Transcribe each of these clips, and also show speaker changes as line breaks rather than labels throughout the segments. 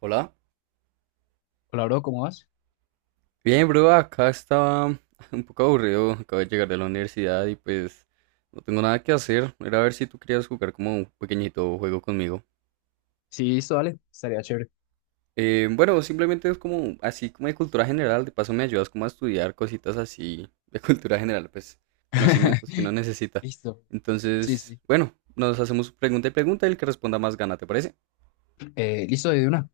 Hola.
Hola, bro, ¿cómo vas?
Bien, bro, acá estaba un poco aburrido, acabo de llegar de la universidad y pues no tengo nada que hacer. Era a ver si tú querías jugar como un pequeñito juego conmigo.
Sí, listo, dale, estaría chévere.
Bueno, simplemente es como así como de cultura general, de paso me ayudas como a estudiar cositas así de cultura general, pues conocimientos que uno necesita.
Listo, sí,
Entonces,
sí.
bueno, nos hacemos pregunta y pregunta y el que responda más gana, ¿te parece?
Listo, de una.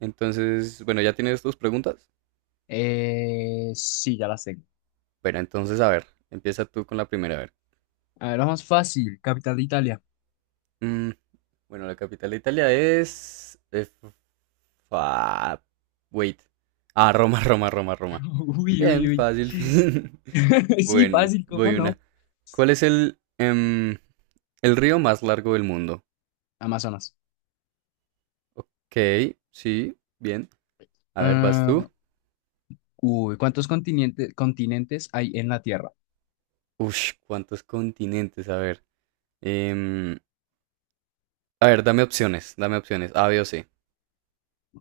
Entonces, bueno, ya tienes tus preguntas.
Sí, ya las tengo.
Bueno, entonces a ver, empieza tú con la primera, a ver.
A ver, la más fácil, capital de Italia.
Mm, Bueno, la capital de Italia es, fa- wait. Ah, Roma, Roma, Roma, Roma.
Uy, uy,
Bien,
uy.
fácil.
Sí,
Bueno,
fácil, ¿cómo
voy una.
no?
¿Cuál es el el río más largo del mundo?
Amazonas.
Ok, sí, bien. A ver, ¿vas tú?
Ah, uy, ¿cuántos continentes hay en la Tierra?
Ush, ¿cuántos continentes? A ver. em, a ver, dame opciones, dame opciones. A, B o C.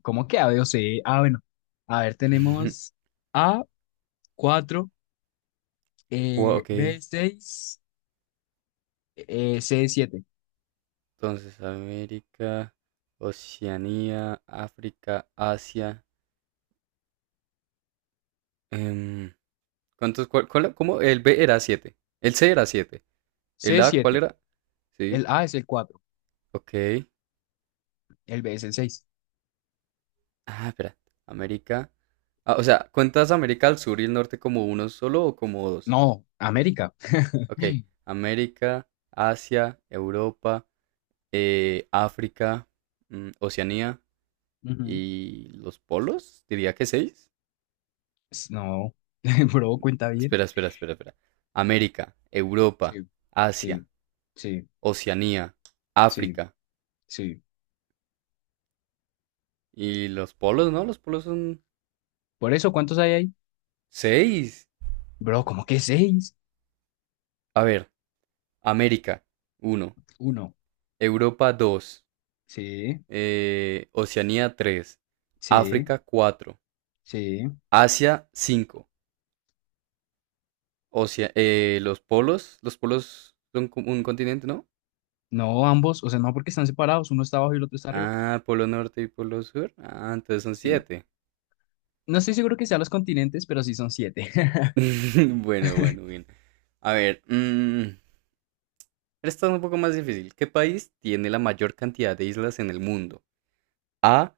¿Cómo que A, B o C? Ah, bueno. A ver, tenemos A, 4,
Ok,
B, 6, C, 7,
entonces América, Oceanía, África, Asia. Em, ¿Cuántos, cómo? El B era siete. El C era siete. El
C,
A, ¿cuál
7.
era? Sí,
El A es el 4,
ok.
el B es el seis.
Ah, espera. América. Ah, o sea, ¿cuentas América al sur y el norte como uno solo o como dos?
No, América.
Ok. América, Asia, Europa, África, Oceanía
Ujú.
y los polos. Diría que seis.
No, bro, cuenta bien.
Espera. América,
Sí,
Europa, Asia,
sí, sí,
Oceanía,
sí,
África
sí.
y los polos, ¿no? Los polos son
Por eso, ¿cuántos hay ahí?
seis.
Bro, ¿cómo que seis?
A ver, América, uno.
Uno.
Europa, 2.
Sí,
Oceanía, tres.
sí,
África, cuatro.
sí.
Asia, 5. Los polos, los polos son un continente, ¿no?
No, ambos, o sea, no porque están separados, uno está abajo y el otro está arriba.
Ah, polo norte y polo sur. Ah, entonces son
Sí.
siete.
No estoy seguro que sean los continentes, pero sí son siete.
Bueno, bueno, bien. A ver, mm, esta es un poco más difícil. ¿Qué país tiene la mayor cantidad de islas en el mundo? A,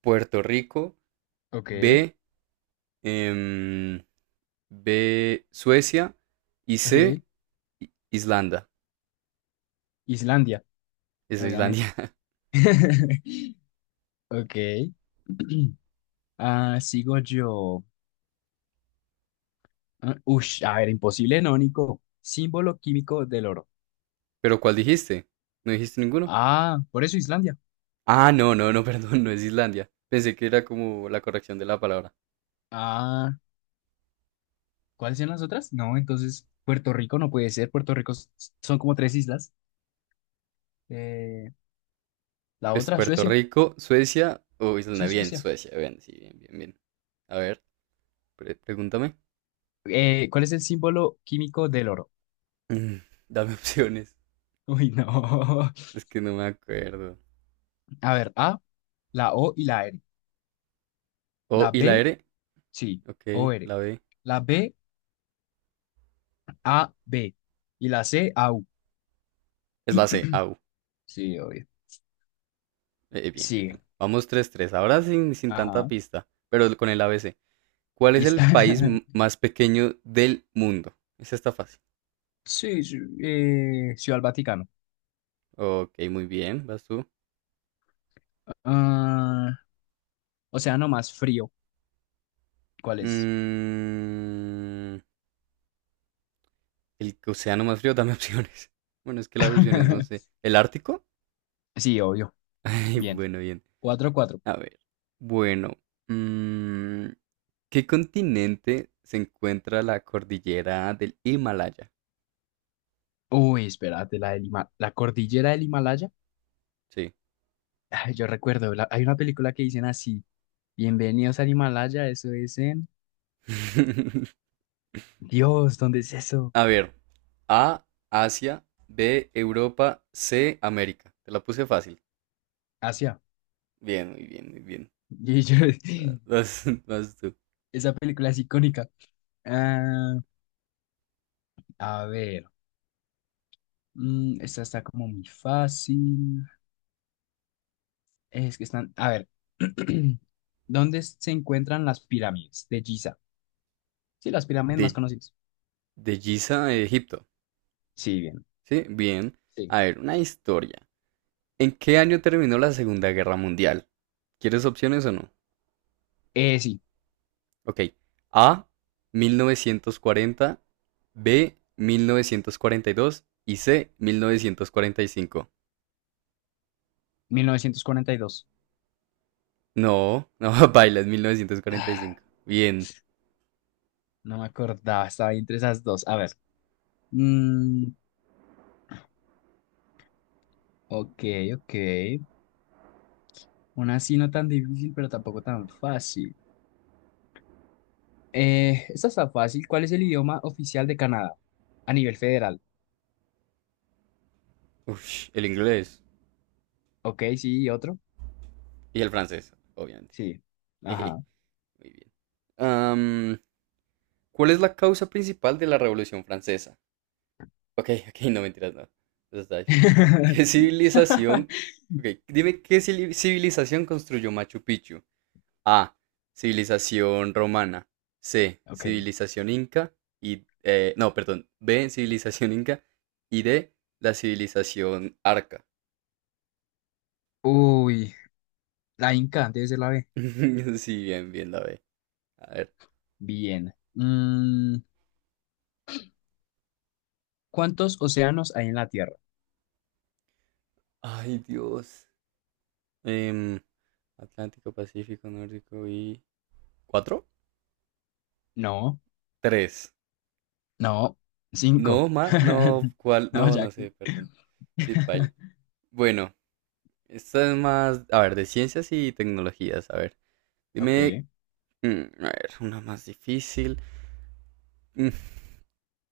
Puerto Rico.
Ok,
B, em, Suecia. Y
ok.
C, Islanda.
Islandia,
Es Islandia.
obviamente. Ok. Ah, sigo yo. Ah, Ush, a ver, imposible, no, Nico. Símbolo químico del oro.
¿Pero cuál dijiste? ¿No dijiste ninguno?
Ah, por eso Islandia.
Ah, no, no, no, perdón, no es Islandia. Pensé que era como la corrección de la palabra.
Ah, ¿cuáles son las otras? No, entonces Puerto Rico no puede ser. Son como tres islas. Eh, la
Es
otra,
Puerto
Suecia.
Rico, Suecia o Islanda.
Sí,
Bien,
Suecia.
Suecia, bien, sí, bien, bien, bien. A ver, pregúntame.
¿Cuál es el símbolo químico del oro?
Mm, Dame opciones.
Uy, no.
Es que no me acuerdo.
A ver, A, la O y la R.
Oh,
La
¿y
B,
la R?
sí,
Ok,
o r,
la B.
la B, A, B. Y la C, Au.
Es la C. Au.
Sí, obvio.
Bien, bien,
Sí,
bien. Vamos tres tres. Ahora sin, sin tanta
ajá.
pista, pero con el A B C. ¿Cuál es
Listo.
el país más pequeño del mundo? Esa está fácil.
Sí, sí, Ciudad del Vaticano.
Ok, muy bien, vas tú.
Ah, océano más frío. ¿Cuál es?
Mm, el océano más frío, dame opciones. Bueno, es que las opciones no sé. ¿El Ártico?
Sí, obvio.
Ay,
Bien.
bueno, bien.
4-4.
A ver. Bueno, mm, ¿qué continente se encuentra la cordillera del Himalaya?
Uy, espérate, la cordillera del Himalaya.
Sí.
Ay, yo recuerdo, hay una película que dicen así: bienvenidos al Himalaya, eso es en... Dios, ¿dónde es eso?
A ver. A, Asia. B, Europa. C, América. Te la puse fácil.
Asia.
Bien, muy bien, muy bien.
Y yo-
Vas, vas tú.
Esa película es icónica. Ah, a ver, esta está como muy fácil. Es que están, a ver, ¿dónde se encuentran las pirámides de Giza? Sí, las pirámides más
De,
conocidas.
de Giza a Egipto.
Sí, bien,
Sí, bien.
sí.
A ver, una historia. ¿En qué año terminó la Segunda Guerra Mundial? ¿Quieres opciones o no?
Sí,
Ok. A, 1940. B, 1942 y dos. Y C, 1945.
1942.
No, no, baila, es
Ah,
1945. Bien.
no me acordaba, estaba ahí entre esas dos. A ver, mm, ok, ok. Una así no tan difícil, pero tampoco tan fácil. Esta está fácil. ¿Cuál es el idioma oficial de Canadá a nivel federal?
Uf, el inglés
Ok, sí, ¿y otro?
y el francés, obviamente.
Sí. Ajá.
Jeje, muy bien. Am, ¿Cuál es la causa principal de la Revolución Francesa? Ok, ok, no mentiras, no. Eso está difícil. ¿Qué civilización? Ok, dime qué civilización construyó Machu Picchu. A, civilización romana. C,
Ok.
civilización inca. Y no, perdón. B, civilización inca. Y D, la civilización arca.
Uy, la Inca, debe ser la B.
Sí, bien, bien la B. A ver.
Bien. ¿Cuántos océanos hay en la Tierra?
Ay, Dios. Em, Atlántico, Pacífico, Nórdico y. ¿Cuatro?
No,
Tres.
no, cinco.
No, ma, no, ¿cuál?
No,
No,
ya
no
que.
sé, perdón. Sí, paila. Bueno, esta es más, a ver, de ciencias y tecnologías, a ver. Dime,
Ok.
mm, a ver, una más difícil. Mm,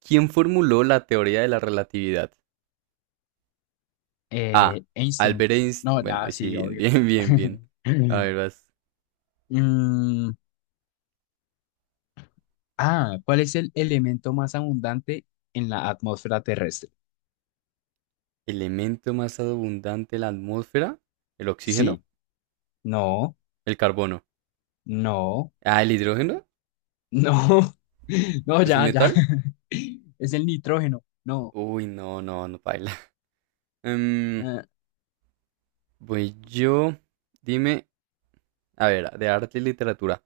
¿Quién formuló la teoría de la relatividad? A,
Einstein.
Albert Einstein.
No,
Bueno,
ya,
sí,
sí,
bien,
obvio.
bien, bien, bien. A ver, vas.
Mm, ¿cuál es el elemento más abundante en la atmósfera terrestre?
Elemento más abundante en la atmósfera, el oxígeno,
Sí, no,
el carbono.
no,
Ah, el hidrógeno,
no. No,
¿es un
ya, ya.
metal?
Es el nitrógeno. No.
Uy, no, no, no, paila. Em,
eh,
voy yo. Dime, a ver, de arte y literatura.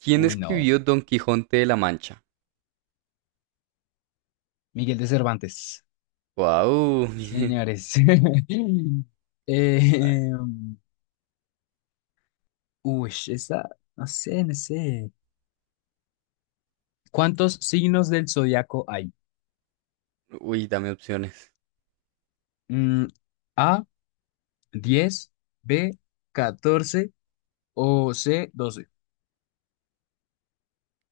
¿Quién
uy, no.
escribió Don Quijote de la Mancha?
Miguel de Cervantes.
Wow,
Sí,
bien.
señores.
A ver.
Eh, uy, esa, no sé, no sé. ¿Cuántos signos del zodiaco hay?
Uy, dame opciones.
Mm, A, 10, B, 14 o C, 12.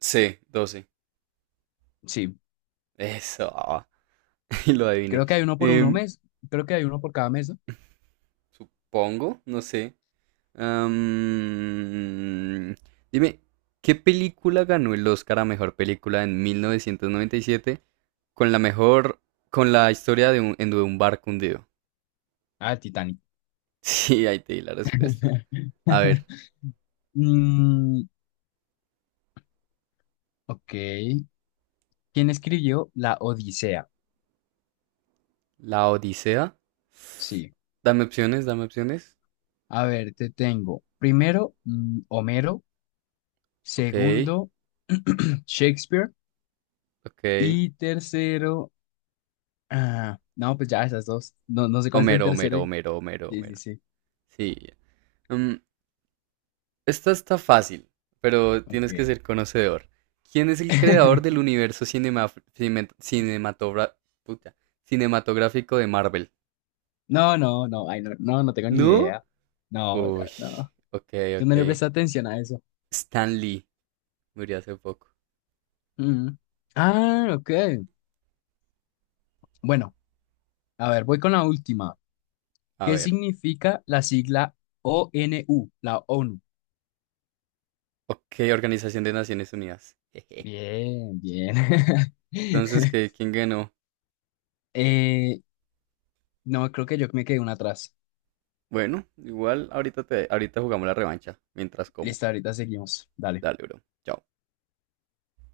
C, 12.
Sí,
Eso. Y lo adiviné.
creo que hay uno por uno
Em,
mes, creo que hay uno por cada mes, ¿no?
supongo, no sé. Am, dime, ¿qué película ganó el Oscar a mejor película en 1997 con la mejor con la historia de de un barco hundido?
Ah, el Titanic.
Sí, ahí te di la respuesta. A ver,
Mm, ok. ¿Quién escribió la Odisea?
la Odisea.
Sí.
Dame opciones, dame opciones.
A ver, te tengo. Primero, Homero.
Ok,
Segundo, Shakespeare.
ok.
Y tercero, ah, no, pues ya esas dos. No, no sé cuál es el
Homero,
tercero.
Homero, Homero, Homero,
Sí, sí,
Homero.
sí.
Sí. Mm, esta está fácil, pero
Ok.
tienes que ser conocedor. ¿Quién es el creador del universo cine- cinematogra- puta, cinematográfico de Marvel?
No, no, no, ay, no, no, no tengo ni
¿No?
idea. No, ya,
Uy,
no.
ok,
Yo no le
ok.
presté atención a eso.
Stan Lee murió hace poco.
Mm. Ah, ok. Bueno, a ver, voy con la última.
A
¿Qué
ver.
significa la sigla ONU, la ONU?
Ok, Organización de Naciones Unidas. Jeje.
Bien, bien.
Entonces, ¿qué, ¿quién ganó?
Eh, no, creo que yo me quedé una atrás.
Bueno, igual ahorita te, ahorita jugamos la revancha mientras como.
Listo, ahorita seguimos. Dale.
Dale, bro. Chao.